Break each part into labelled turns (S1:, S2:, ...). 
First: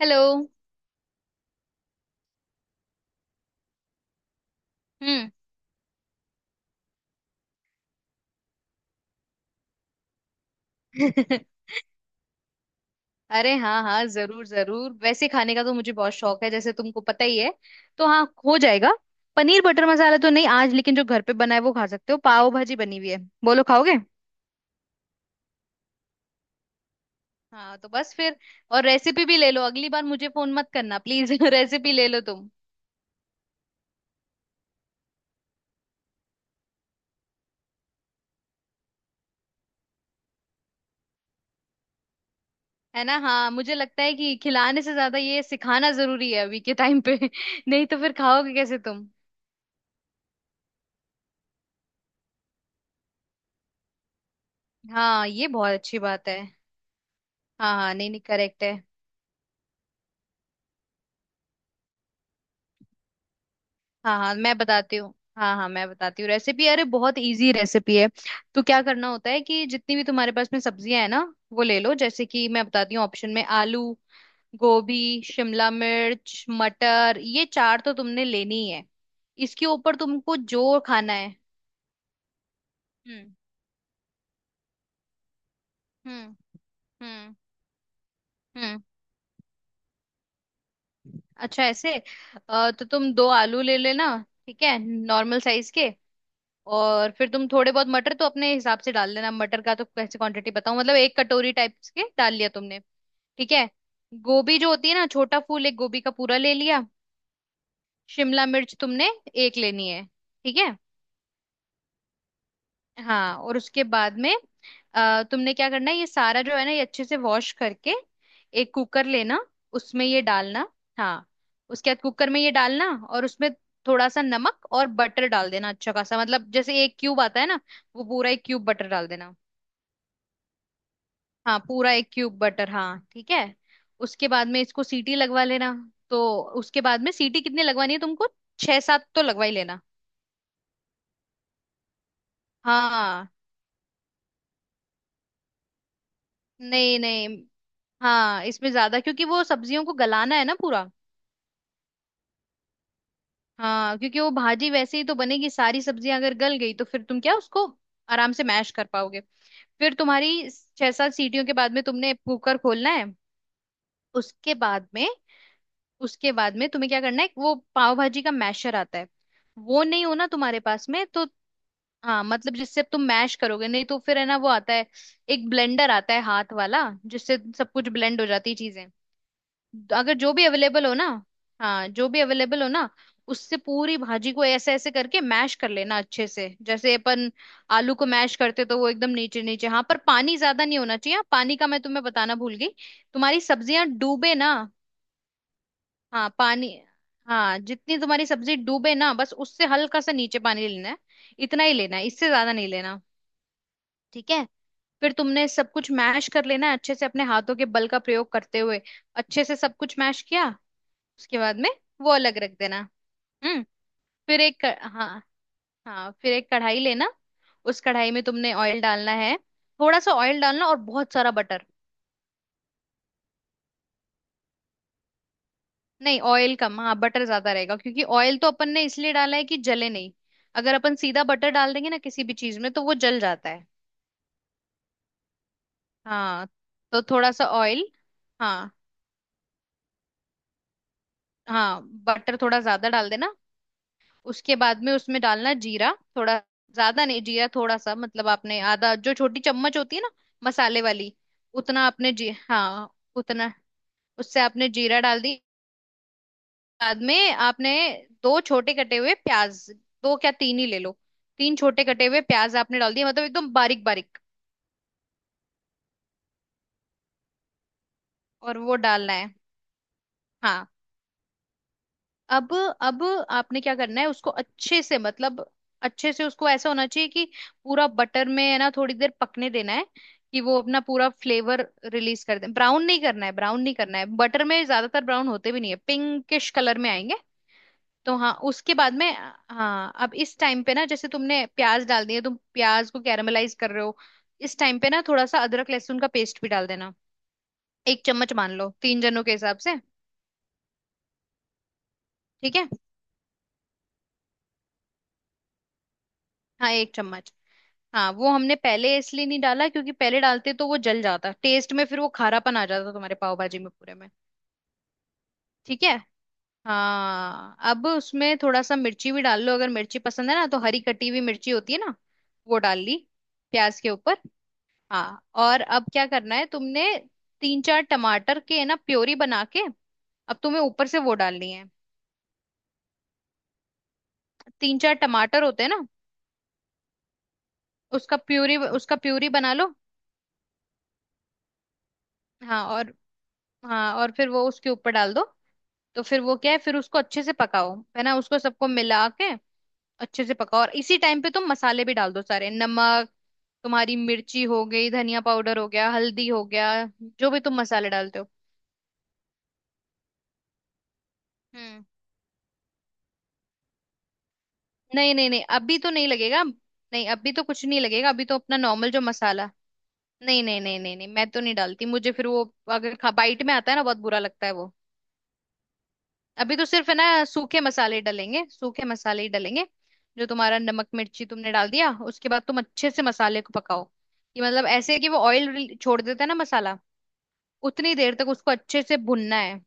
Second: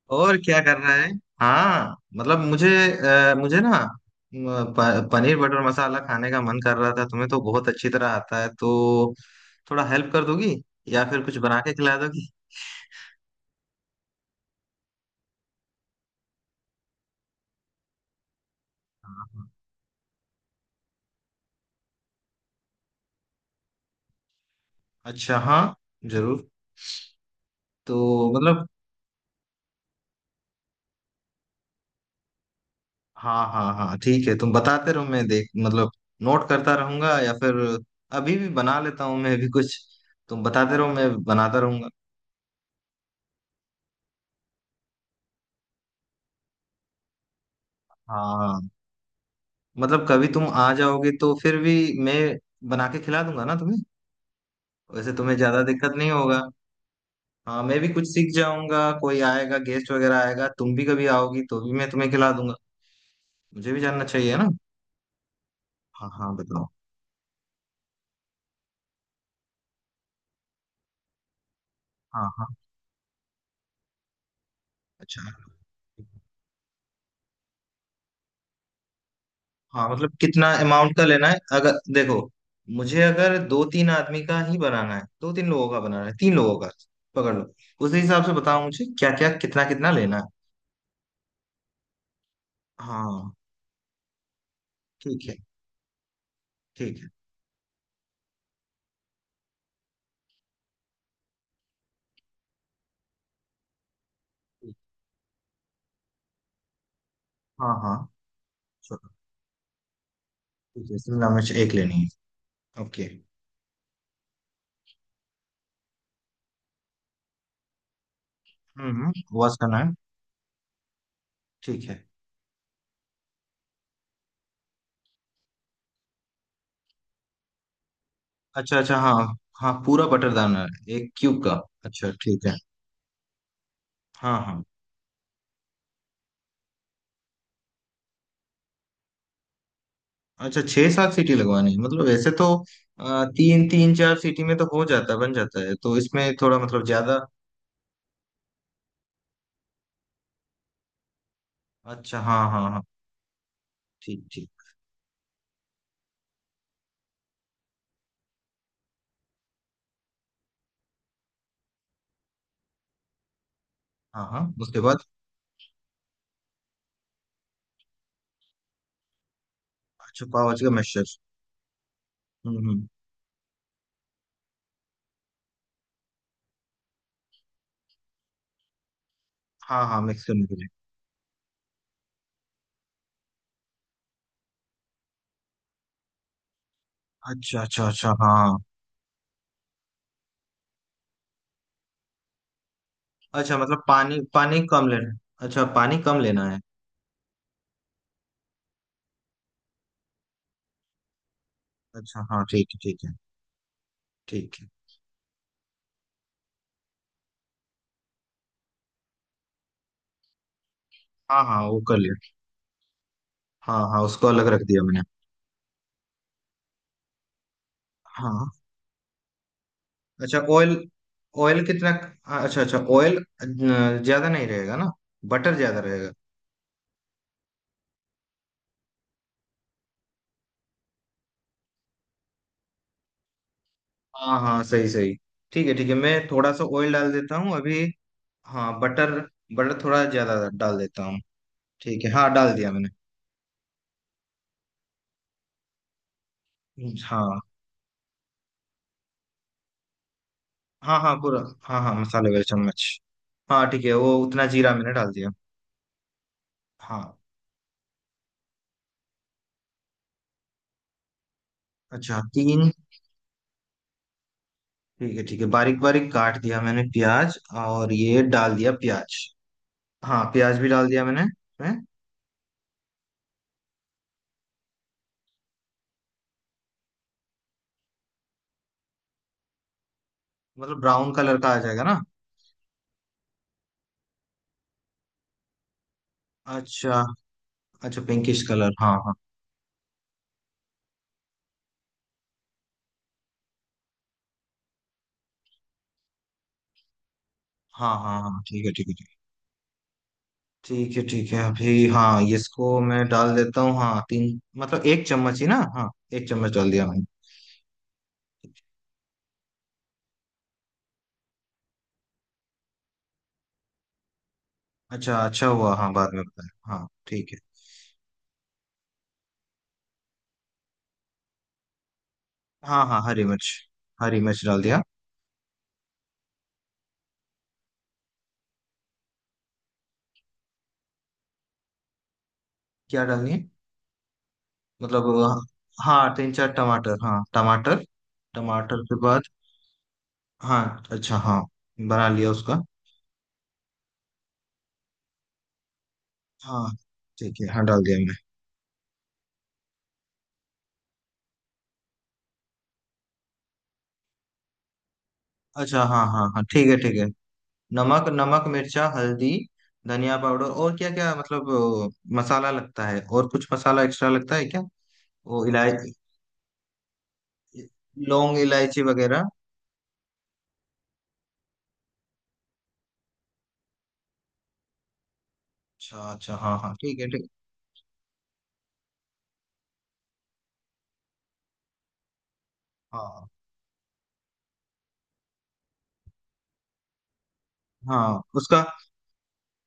S1: Hello.
S2: और क्या कर रहा है। हाँ मतलब मुझे ना।
S1: हम्म।
S2: पनीर बटर मसाला खाने का मन कर रहा था। तुम्हें तो बहुत अच्छी तरह आता है तो थोड़ा हेल्प कर दोगी या फिर कुछ बना के खिला दोगी।
S1: अरे हाँ हाँ, जरूर जरूर। वैसे खाने का तो मुझे बहुत शौक है, जैसे तुमको पता ही है। तो हाँ, हो जाएगा।
S2: हाँ, हाँ।
S1: पनीर बटर मसाला तो नहीं आज, लेकिन जो घर पे बना है वो खा सकते हो। पाव भाजी बनी हुई है, बोलो खाओगे?
S2: अच्छा, हाँ, जरूर।
S1: हाँ तो
S2: तो
S1: बस फिर,
S2: मतलब।
S1: और रेसिपी भी ले लो, अगली बार मुझे फोन मत करना प्लीज। रेसिपी ले लो तुम।
S2: हाँ, हाँ, हाँ, ठीक है, तुम बताते रहो, मैं देख, मतलब नोट करता रहूंगा, या फिर अभी भी बना लेता हूँ मैं भी कुछ। तुम बताते रहो, मैं बनाता रहूंगा।
S1: है ना, हाँ मुझे लगता है कि खिलाने से ज्यादा ये सिखाना जरूरी है अभी के टाइम पे। नहीं तो फिर
S2: हाँ,
S1: खाओगे
S2: हाँ।
S1: कैसे तुम।
S2: मतलब कभी तुम आ जाओगे तो फिर भी मैं बना के खिला दूंगा ना तुम्हें। वैसे
S1: हाँ,
S2: तुम्हें
S1: ये
S2: ज्यादा
S1: बहुत
S2: दिक्कत
S1: अच्छी
S2: नहीं
S1: बात है।
S2: होगा। हाँ,
S1: हाँ
S2: मैं भी
S1: हाँ
S2: कुछ
S1: नहीं नहीं,
S2: सीख
S1: करेक्ट है।
S2: जाऊंगा, कोई आएगा, गेस्ट वगैरह आएगा, तुम भी कभी आओगी तो भी मैं तुम्हें खिला दूंगा। मुझे भी जानना
S1: हाँ हाँ
S2: चाहिए ना।
S1: मैं बताती हूँ। हाँ हाँ मैं
S2: हाँ,
S1: बताती हूँ
S2: हाँ, बताओ।
S1: रेसिपी, अरे बहुत इजी रेसिपी है। तो क्या करना होता है कि जितनी भी तुम्हारे पास में सब्जियां है ना, वो ले लो। जैसे
S2: हाँ, हाँ।
S1: कि मैं बताती हूँ, ऑप्शन में आलू, गोभी,
S2: अच्छा।
S1: शिमला मिर्च, मटर, ये चार तो तुमने लेनी ही है। इसके
S2: हाँ
S1: ऊपर
S2: मतलब
S1: तुमको
S2: कितना
S1: जो
S2: अमाउंट का
S1: खाना
S2: लेना
S1: है।
S2: है अगर देखो। मुझे
S1: हम्म
S2: अगर दो तीन आदमी का ही बनाना है, दो तीन लोगों का बनाना है, तीन
S1: हम्म
S2: लोगों का पकड़
S1: हम्म
S2: लो। उस हिसाब से बताओ
S1: हम्म।
S2: मुझे क्या क्या कितना कितना लेना है।
S1: अच्छा ऐसे, तो तुम दो
S2: हाँ।
S1: आलू ले लेना। ठीक है,
S2: ठीक है।
S1: नॉर्मल साइज के।
S2: ठीक है।
S1: और फिर तुम थोड़े बहुत मटर तो अपने हिसाब से डाल लेना। मटर का तो कैसे क्वांटिटी बताऊं, मतलब एक कटोरी टाइप के डाल लिया तुमने। ठीक है। गोभी जो
S2: ठीक।
S1: होती है ना छोटा फूल, एक गोभी का पूरा ले लिया।
S2: हाँ, हाँ।
S1: शिमला मिर्च
S2: चलो।
S1: तुमने एक लेनी है। ठीक है।
S2: ठीक है, शिमला मिर्च एक लेनी है। ओके।
S1: हाँ और उसके बाद में तुमने क्या करना है, ये सारा जो है ना ये अच्छे से वॉश करके एक कुकर
S2: हम्म।
S1: लेना।
S2: वॉश करना है।
S1: उसमें ये डालना। हाँ,
S2: ठीक
S1: उसके बाद
S2: है।
S1: कुकर में ये डालना। और उसमें थोड़ा सा नमक और बटर डाल देना अच्छा खासा, मतलब जैसे एक क्यूब आता है ना, वो पूरा एक क्यूब
S2: अच्छा,
S1: बटर
S2: अच्छा।
S1: डाल
S2: हाँ,
S1: देना।
S2: हाँ पूरा बटरदाना है एक क्यूब
S1: हाँ
S2: का।
S1: पूरा एक
S2: अच्छा,
S1: क्यूब
S2: ठीक है।
S1: बटर, हाँ ठीक है। उसके
S2: हाँ,
S1: बाद में
S2: हाँ।
S1: इसको सीटी लगवा लेना। तो उसके बाद में सीटी कितनी लगवानी है तुमको? छह सात तो लगवा ही लेना।
S2: अच्छा, छह सात सीटी लगवानी है? मतलब वैसे तो
S1: हाँ।
S2: तीन तीन चार सीटी में तो हो जाता है, बन जाता है, तो इसमें थोड़ा मतलब
S1: नहीं
S2: ज्यादा।
S1: नहीं। हाँ, इसमें ज्यादा क्योंकि वो सब्जियों को गलाना है ना पूरा।
S2: अच्छा, हाँ, हाँ, हाँ।
S1: हाँ क्योंकि
S2: ठीक,
S1: वो
S2: ठीक।
S1: भाजी वैसे ही तो बनेगी, सारी सब्जियां अगर गल गई तो फिर तुम क्या उसको आराम से मैश कर पाओगे। फिर तुम्हारी छह सात सीटियों के बाद में तुमने कुकर खोलना है।
S2: हाँ, हाँ,
S1: उसके
S2: उसके
S1: बाद
S2: बाद?
S1: में, उसके बाद में तुम्हें क्या करना है, वो पाव भाजी का मैशर आता है, वो नहीं हो
S2: अच्छा,
S1: ना
S2: पाव
S1: तुम्हारे
S2: भाजी का
S1: पास
S2: मिक्सचर।
S1: में तो। हाँ मतलब
S2: हम्म,
S1: जिससे अब
S2: हम्म।
S1: तुम मैश करोगे, नहीं तो फिर है ना वो आता है, एक ब्लेंडर आता है हाथ वाला, जिससे सब कुछ ब्लेंड हो जाती है चीजें।
S2: हाँ, हाँ,
S1: अगर
S2: मिक्स
S1: जो भी
S2: करने के लिए।
S1: अवेलेबल हो ना, हाँ जो भी अवेलेबल हो ना, उससे पूरी भाजी को ऐसे ऐसे करके मैश कर लेना अच्छे से, जैसे अपन
S2: अच्छा, अच्छा,
S1: आलू को
S2: अच्छा, हाँ,
S1: मैश
S2: हाँ।
S1: करते तो वो एकदम नीचे नीचे। हाँ पर पानी ज्यादा नहीं होना चाहिए, हाँ, पानी का मैं तुम्हें बताना भूल गई। तुम्हारी
S2: अच्छा मतलब
S1: सब्जियां
S2: पानी
S1: डूबे ना,
S2: पानी कम लेना। अच्छा, पानी कम
S1: हाँ
S2: लेना है।
S1: पानी, हाँ जितनी तुम्हारी सब्जी डूबे ना, बस उससे हल्का सा नीचे पानी लेना है, इतना ही लेना है,
S2: अच्छा,
S1: इससे
S2: हाँ,
S1: ज्यादा
S2: ठीक
S1: नहीं
S2: है,
S1: लेना।
S2: ठीक है।
S1: ठीक है।
S2: ठीक है।
S1: फिर तुमने सब कुछ मैश कर लेना है अच्छे से, अपने हाथों के बल का प्रयोग करते हुए अच्छे से सब कुछ मैश किया, उसके
S2: हाँ,
S1: बाद
S2: हाँ,
S1: में
S2: वो कर
S1: वो
S2: लिया।
S1: अलग रख देना। हम्म।
S2: हाँ, हाँ, उसको
S1: फिर
S2: अलग रख दिया मैंने।
S1: हाँ, हाँ फिर एक कढ़ाई लेना। उस कढ़ाई में तुमने
S2: हाँ।
S1: ऑयल डालना है, थोड़ा सा
S2: अच्छा
S1: ऑयल डालना
S2: ऑयल।
S1: और बहुत सारा
S2: ऑयल
S1: बटर।
S2: कितना? अच्छा, अच्छा ऑयल। ज्यादा नहीं रहेगा ना? बटर ज्यादा रहेगा।
S1: नहीं ऑयल कम, हाँ बटर ज्यादा रहेगा, क्योंकि ऑयल तो अपन ने इसलिए डाला है कि जले नहीं। अगर अपन सीधा बटर डाल देंगे ना किसी भी चीज में तो वो जल जाता है।
S2: हाँ, हाँ, सही सही। ठीक है, ठीक है, मैं
S1: हाँ,
S2: थोड़ा सा ऑयल
S1: तो
S2: डाल
S1: थोड़ा
S2: देता
S1: सा
S2: हूँ अभी।
S1: ऑयल। हाँ
S2: हाँ, बटर। बटर थोड़ा ज्यादा डाल देता हूँ।
S1: हाँ
S2: ठीक है, हाँ
S1: बटर
S2: डाल
S1: थोड़ा
S2: दिया
S1: ज्यादा
S2: मैंने।
S1: डाल देना। उसके बाद में उसमें डालना जीरा थोड़ा, ज्यादा नहीं
S2: हाँ,
S1: जीरा थोड़ा सा, मतलब आपने आधा जो छोटी चम्मच होती है ना मसाले
S2: हाँ,
S1: वाली,
S2: हाँ पूरा। हाँ,
S1: उतना।
S2: हाँ,
S1: आपने
S2: मसाले
S1: जी
S2: वाले चम्मच।
S1: हाँ उतना।
S2: हाँ ठीक है, वो
S1: उससे
S2: उतना
S1: आपने
S2: जीरा मैंने
S1: जीरा
S2: डाल
S1: डाल
S2: दिया।
S1: दी। बाद
S2: हाँ।
S1: में आपने दो छोटे कटे हुए प्याज, दो क्या तीन ही ले लो, तीन छोटे कटे
S2: अच्छा,
S1: हुए प्याज
S2: तीन।
S1: आपने डाल दिए, मतलब एकदम बारीक बारीक।
S2: ठीक है, ठीक है, बारीक बारीक काट दिया मैंने प्याज। और ये डाल
S1: और
S2: दिया
S1: वो डालना
S2: प्याज।
S1: है।
S2: हाँ, प्याज
S1: हाँ।
S2: भी डाल दिया मैंने। हैं?
S1: अब अब आपने क्या करना है, उसको अच्छे से मतलब अच्छे से उसको ऐसा होना चाहिए कि पूरा बटर में है ना थोड़ी देर पकने देना है कि वो
S2: मतलब
S1: अपना पूरा
S2: ब्राउन कलर का आ
S1: फ्लेवर
S2: जाएगा ना?
S1: रिलीज कर दे। ब्राउन नहीं करना है, ब्राउन नहीं करना है, बटर में ज्यादातर ब्राउन होते भी नहीं है, पिंकिश कलर में
S2: अच्छा।
S1: आएंगे।
S2: अच्छा,
S1: तो हाँ
S2: पिंकिश कलर,
S1: उसके बाद
S2: हाँ,
S1: में,
S2: हाँ।
S1: हाँ अब इस टाइम पे ना जैसे तुमने प्याज डाल दिए, तुम प्याज को कैरामलाइज कर रहे हो, इस टाइम पे ना थोड़ा सा अदरक लहसुन का पेस्ट भी डाल देना,
S2: हाँ,
S1: एक
S2: हाँ,
S1: चम्मच,
S2: हाँ,
S1: मान
S2: ठीक
S1: लो
S2: है, ठीक
S1: तीन
S2: है।
S1: जनों के हिसाब से।
S2: ठीक, ठीक है, ठीक है, अभी। हाँ, ये
S1: ठीक है,
S2: इसको मैं डाल देता हूँ। हाँ, तीन मतलब एक चम्मच ही ना? हाँ, एक चम्मच डाल
S1: हाँ
S2: दिया
S1: एक
S2: मैंने।
S1: चम्मच। हाँ वो हमने पहले इसलिए नहीं डाला क्योंकि पहले डालते तो वो जल जाता टेस्ट में, फिर वो खारापन आ जाता तुम्हारे पाव भाजी में पूरे में।
S2: अच्छा, अच्छा हुआ,
S1: ठीक
S2: हाँ
S1: है।
S2: बाद में बताया। हाँ, ठीक है।
S1: हाँ, अब उसमें थोड़ा सा मिर्ची भी डाल लो अगर मिर्ची पसंद है ना, तो हरी कटी हुई मिर्ची होती है ना, वो डाल
S2: हाँ,
S1: ली
S2: हाँ, हरी मिर्च।
S1: प्याज के ऊपर।
S2: हरी मिर्च डाल दिया।
S1: हाँ और अब क्या करना है तुमने, तीन चार टमाटर के है ना प्योरी बना के, अब तुम्हें ऊपर से वो डालनी है।
S2: क्या डालनी है?
S1: तीन चार
S2: मतलब
S1: टमाटर होते हैं ना,
S2: हाँ, तीन चार टमाटर, हाँ टमाटर।
S1: उसका प्यूरी,
S2: टमाटर
S1: उसका
S2: के बाद?
S1: प्यूरी बना लो।
S2: हाँ, अच्छा, हाँ। बना लिया उसका।
S1: हाँ, और हाँ और फिर वो उसके ऊपर डाल दो, तो फिर वो क्या है
S2: हाँ,
S1: फिर उसको अच्छे से
S2: ठीक है, हाँ
S1: पकाओ
S2: डाल दिया
S1: है
S2: मैं।
S1: ना, उसको सबको मिला के अच्छे से पकाओ। और इसी टाइम पे तुम मसाले भी डाल दो सारे, नमक, तुम्हारी मिर्ची हो गई, धनिया पाउडर हो
S2: अच्छा,
S1: गया,
S2: हाँ, हाँ,
S1: हल्दी
S2: हाँ,
S1: हो
S2: ठीक
S1: गया,
S2: है, ठीक है।
S1: जो भी तुम मसाले
S2: नमक,
S1: डालते हो।
S2: नमक, मिर्चा, हल्दी, धनिया पाउडर और क्या क्या मतलब
S1: हम्म।
S2: अ, मसाला लगता है? और कुछ मसाला एक्स्ट्रा लगता है क्या?
S1: नहीं नहीं नहीं,
S2: वो
S1: अभी तो
S2: इलायची,
S1: नहीं लगेगा, नहीं अभी तो कुछ नहीं लगेगा, अभी तो
S2: लौंग
S1: अपना
S2: इलायची
S1: नॉर्मल जो
S2: वगैरह?
S1: मसाला। नहीं नहीं नहीं नहीं नहीं, मैं तो नहीं डालती मुझे, फिर वो अगर खा बाइट में आता है ना बहुत बुरा लगता है वो।
S2: अच्छा, अच्छा,
S1: अभी
S2: हाँ,
S1: तो
S2: हाँ,
S1: सिर्फ है
S2: ठीक
S1: ना
S2: है, ठीक।
S1: सूखे मसाले डलेंगे, सूखे मसाले ही डलेंगे। जो तुम्हारा नमक मिर्ची तुमने डाल दिया, उसके बाद तुम अच्छे से
S2: हाँ,
S1: मसाले को पकाओ, कि मतलब ऐसे कि वो ऑयल छोड़ देता है ना मसाला, उतनी देर
S2: हाँ,
S1: तक उसको
S2: उसका
S1: अच्छे से भुनना है।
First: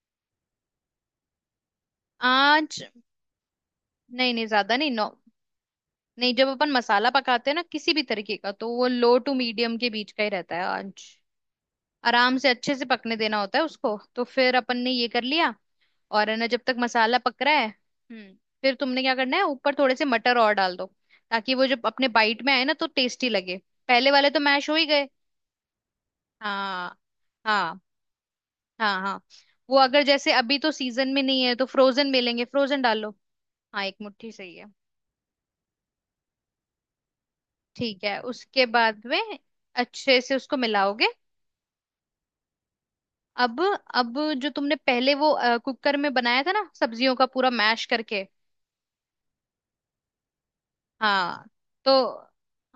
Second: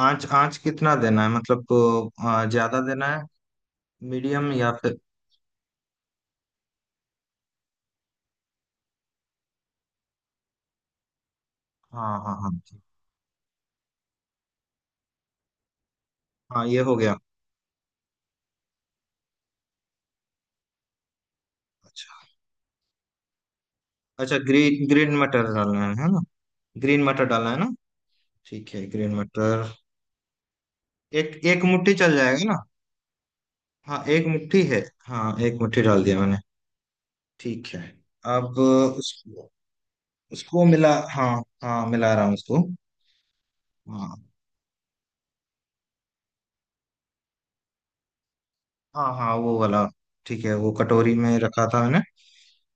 S2: आंच। आंच कितना देना है मतलब ज्यादा
S1: आंच,
S2: देना है?
S1: नहीं नहीं
S2: मीडियम या
S1: ज्यादा नहीं,
S2: फिर?
S1: नो। नहीं, जब अपन मसाला पकाते हैं ना किसी भी तरीके का, तो वो लो टू मीडियम के बीच का ही रहता है आंच।
S2: हाँ, हाँ,
S1: आराम से
S2: हाँ,
S1: अच्छे
S2: ठीक।
S1: से पकने देना होता है उसको, तो फिर अपन ने ये कर लिया। और है ना जब
S2: हाँ,
S1: तक
S2: ये हो गया।
S1: मसाला पक रहा है। हम्म। फिर तुमने क्या करना है, ऊपर थोड़े से मटर और डाल दो, ताकि वो जब अपने
S2: अच्छा।
S1: बाइट में आए ना तो टेस्टी लगे। पहले वाले
S2: अच्छा,
S1: तो मैश हो
S2: ग्रीन
S1: ही गए।
S2: ग्रीन मटर डालना है ना?
S1: हाँ।
S2: ग्रीन मटर डालना है ना?
S1: हाँ
S2: ठीक है,
S1: हाँ।
S2: ग्रीन
S1: हाँ,
S2: मटर।
S1: वो अगर जैसे अभी तो सीजन में
S2: एक
S1: नहीं है
S2: एक
S1: तो
S2: मुट्ठी
S1: फ्रोजन
S2: चल
S1: मिलेंगे,
S2: जाएगा ना?
S1: फ्रोजन डालो। हाँ एक
S2: हाँ, एक
S1: मुट्ठी सही
S2: मुट्ठी
S1: है।
S2: है। हाँ, एक मुट्ठी डाल दिया मैंने। ठीक है।
S1: ठीक है
S2: अब
S1: उसके बाद में अच्छे से उसको
S2: उसको मिला,
S1: मिलाओगे।
S2: हाँ। हाँ, मिला रहा हूँ उसको।
S1: अब
S2: हाँ,
S1: अब जो तुमने पहले वो कुकर में बनाया था ना, सब्जियों का पूरा मैश करके।
S2: हाँ, हाँ वो वाला। ठीक है, वो कटोरी में
S1: हाँ,
S2: रखा था
S1: तो
S2: मैंने।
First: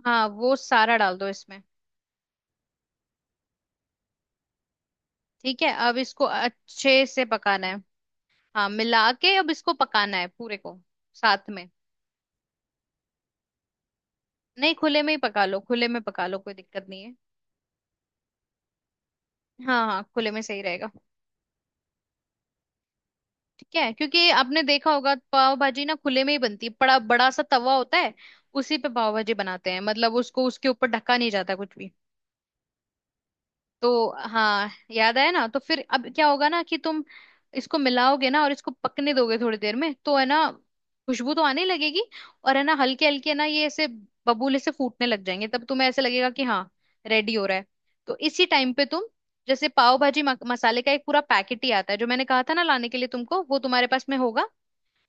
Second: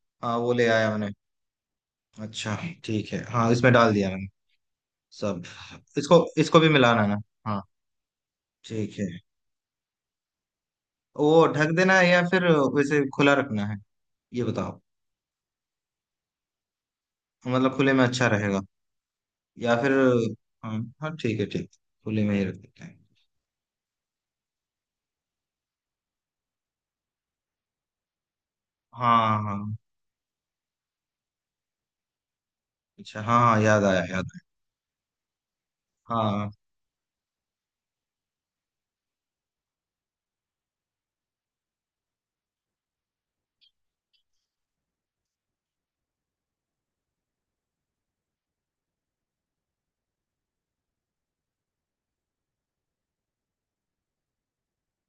S1: हाँ
S2: हाँ, वो
S1: वो
S2: ले आया
S1: सारा
S2: मैंने।
S1: डाल दो इसमें।
S2: अच्छा। ठीक है, हाँ इसमें डाल दिया मैंने सब।
S1: ठीक है अब
S2: इसको
S1: इसको
S2: इसको भी मिलाना
S1: अच्छे
S2: है ना?
S1: से
S2: हाँ।
S1: पकाना है। हाँ
S2: ठीक है,
S1: मिला के अब इसको पकाना है पूरे को
S2: वो
S1: साथ में।
S2: ढक देना है या फिर वैसे खुला रखना है? ये
S1: नहीं
S2: बताओ।
S1: खुले में ही पका लो, खुले में पका लो, कोई दिक्कत नहीं है।
S2: मतलब खुले में अच्छा रहेगा या
S1: हाँ
S2: फिर?
S1: हाँ खुले में सही
S2: हाँ,
S1: रहेगा।
S2: हाँ, ठीक है, ठीक। खुले में ही रख देते हैं।
S1: ठीक है, क्योंकि आपने देखा होगा पाव भाजी ना खुले में ही बनती है, बड़ा बड़ा सा तवा होता है उसी पे पाव भाजी
S2: हाँ,
S1: बनाते
S2: हाँ।
S1: हैं, मतलब उसको उसके ऊपर ढका नहीं जाता कुछ भी।
S2: अच्छा, हाँ, याद आया,
S1: तो
S2: याद आया।
S1: हाँ याद आया ना, तो फिर अब क्या होगा
S2: हाँ।
S1: ना कि तुम इसको मिलाओगे ना और इसको पकने दोगे, थोड़ी देर में तो है ना खुशबू तो आने लगेगी। और है ना हल्के हल्के ना ये ऐसे बबूले से फूटने लग जाएंगे, तब तुम्हें ऐसे लगेगा कि हाँ रेडी हो रहा है। तो इसी टाइम पे तुम, जैसे पाव भाजी मसाले का एक पूरा पैकेट ही आता है जो मैंने कहा था ना लाने के लिए तुमको, वो तुम्हारे पास में होगा,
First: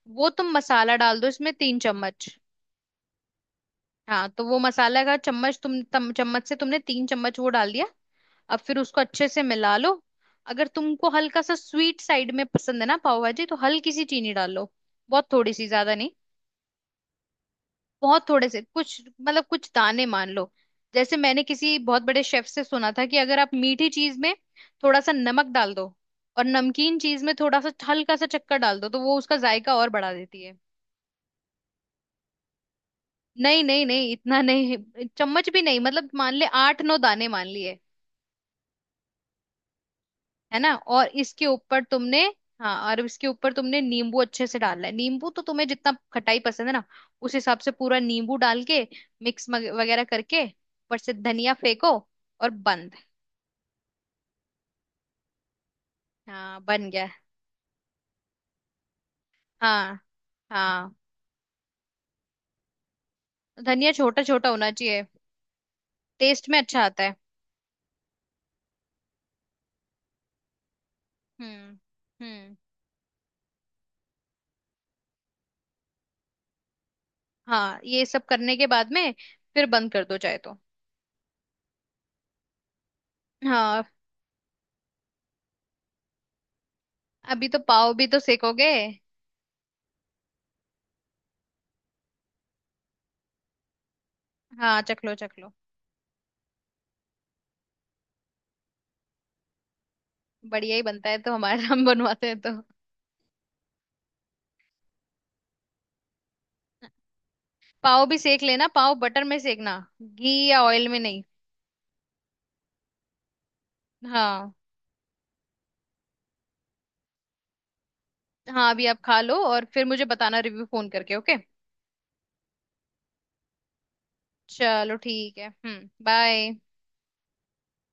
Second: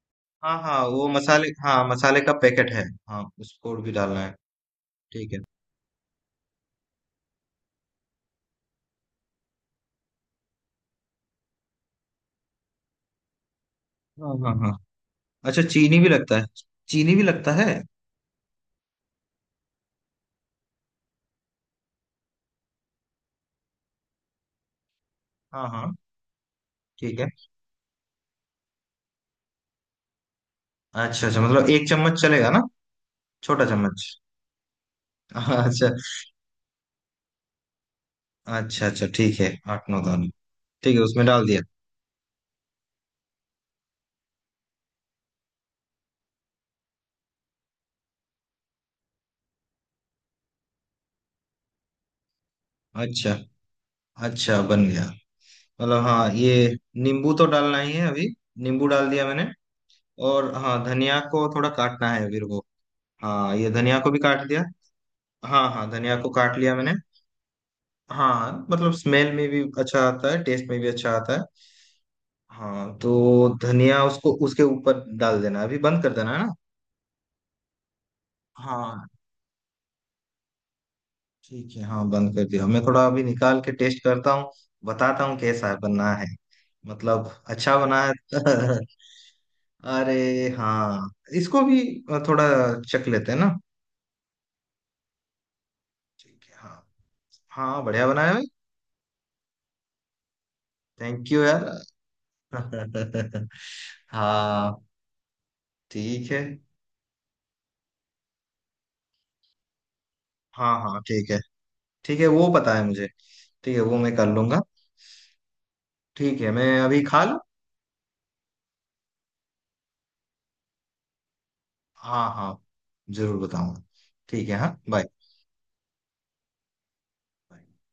S1: वो तुम
S2: हाँ, हाँ,
S1: मसाला
S2: वो
S1: डाल दो
S2: मसाले,
S1: इसमें,
S2: हाँ
S1: तीन
S2: मसाले
S1: चम्मच।
S2: का पैकेट है। हाँ, उसको भी डालना
S1: हाँ
S2: है?
S1: तो वो मसाला का
S2: ठीक है।
S1: चम्मच तुम चम्मच से तुमने तीन चम्मच वो डाल दिया। अब फिर उसको अच्छे से मिला लो। अगर तुमको हल्का सा स्वीट साइड में पसंद है ना पाव भाजी, तो हल्की सी चीनी
S2: हाँ, हाँ,
S1: डालो,
S2: हाँ।
S1: बहुत थोड़ी
S2: अच्छा,
S1: सी, ज्यादा
S2: चीनी भी
S1: नहीं।
S2: लगता है? चीनी भी लगता है?
S1: बहुत थोड़े से, कुछ मतलब कुछ दाने मान लो। जैसे मैंने किसी बहुत बड़े शेफ से सुना था, कि अगर आप मीठी चीज में थोड़ा सा नमक
S2: हाँ,
S1: डाल
S2: हाँ।
S1: दो और नमकीन
S2: ठीक
S1: चीज
S2: है।
S1: में थोड़ा सा हल्का सा चक्कर डाल दो तो वो उसका जायका और बढ़ा देती है।
S2: अच्छा, अच्छा मतलब एक चम्मच चलेगा ना?
S1: नहीं
S2: छोटा
S1: नहीं
S2: चम्मच?
S1: नहीं इतना नहीं, चम्मच भी नहीं,
S2: अच्छा।
S1: मतलब मान ले आठ नौ दाने मान लिए।
S2: अच्छा, अच्छा, ठीक है। आठ नौ दाने।
S1: है ना,
S2: ठीक है,
S1: और
S2: उसमें
S1: इसके
S2: डाल दिया।
S1: ऊपर तुमने, हाँ और इसके ऊपर तुमने नींबू अच्छे से डालना है। नींबू तो तुम्हें जितना खटाई पसंद है ना, उस हिसाब से पूरा नींबू डाल के मिक्स वगैरह करके ऊपर से धनिया फेंको, और बंद।
S2: अच्छा। अच्छा, बन गया? मतलब, हाँ,
S1: हाँ
S2: ये।
S1: बन गया।
S2: नींबू तो डालना ही है अभी। नींबू डाल दिया मैंने।
S1: हाँ
S2: और हाँ,
S1: हाँ,
S2: धनिया को थोड़ा काटना है फिर वो। हाँ, ये
S1: धनिया
S2: धनिया को भी
S1: छोटा
S2: काट
S1: छोटा
S2: दिया।
S1: होना चाहिए,
S2: हाँ, हाँ, धनिया को
S1: टेस्ट
S2: काट
S1: में
S2: लिया
S1: अच्छा
S2: मैंने।
S1: आता है।
S2: हाँ मतलब स्मेल में भी अच्छा आता है, टेस्ट में भी अच्छा आता है।
S1: हम्म हम्म।
S2: हाँ तो धनिया उसको उसके ऊपर डाल देना, अभी बंद कर देना है ना?
S1: हाँ ये सब करने के बाद
S2: हाँ।
S1: में फिर बंद कर दो चाहे तो।
S2: ठीक है, हाँ बंद कर दिया मैं। थोड़ा अभी निकाल के
S1: हाँ
S2: टेस्ट करता हूँ, बताता हूँ कैसा बना है। मतलब
S1: अभी तो
S2: अच्छा
S1: पाव
S2: बना
S1: भी तो सेकोगे।
S2: है। अरे, हाँ। इसको भी थोड़ा चख लेते हैं ना।
S1: हाँ चख लो चख लो।
S2: ठीक है, हाँ। हाँ, बढ़िया बनाया भाई।
S1: बढ़िया ही बनता है
S2: थैंक
S1: तो
S2: यू
S1: हमारा,
S2: यार।
S1: हम बनवाते हैं तो।
S2: हाँ। ठीक है।
S1: पाव भी सेक लेना, पाव बटर में सेकना घी या
S2: हाँ,
S1: ऑयल में
S2: हाँ,
S1: नहीं।
S2: ठीक है। ठीक है वो पता है मुझे। ठीक है, वो मैं कर
S1: हाँ
S2: लूंगा। ठीक है, मैं अभी खा लूँ।
S1: हाँ अभी आप खा लो और फिर मुझे बताना रिव्यू फोन करके, ओके।
S2: हाँ, हाँ, जरूर बताऊंगा। ठीक है, हाँ,
S1: चलो
S2: बाय।
S1: ठीक है, बाय।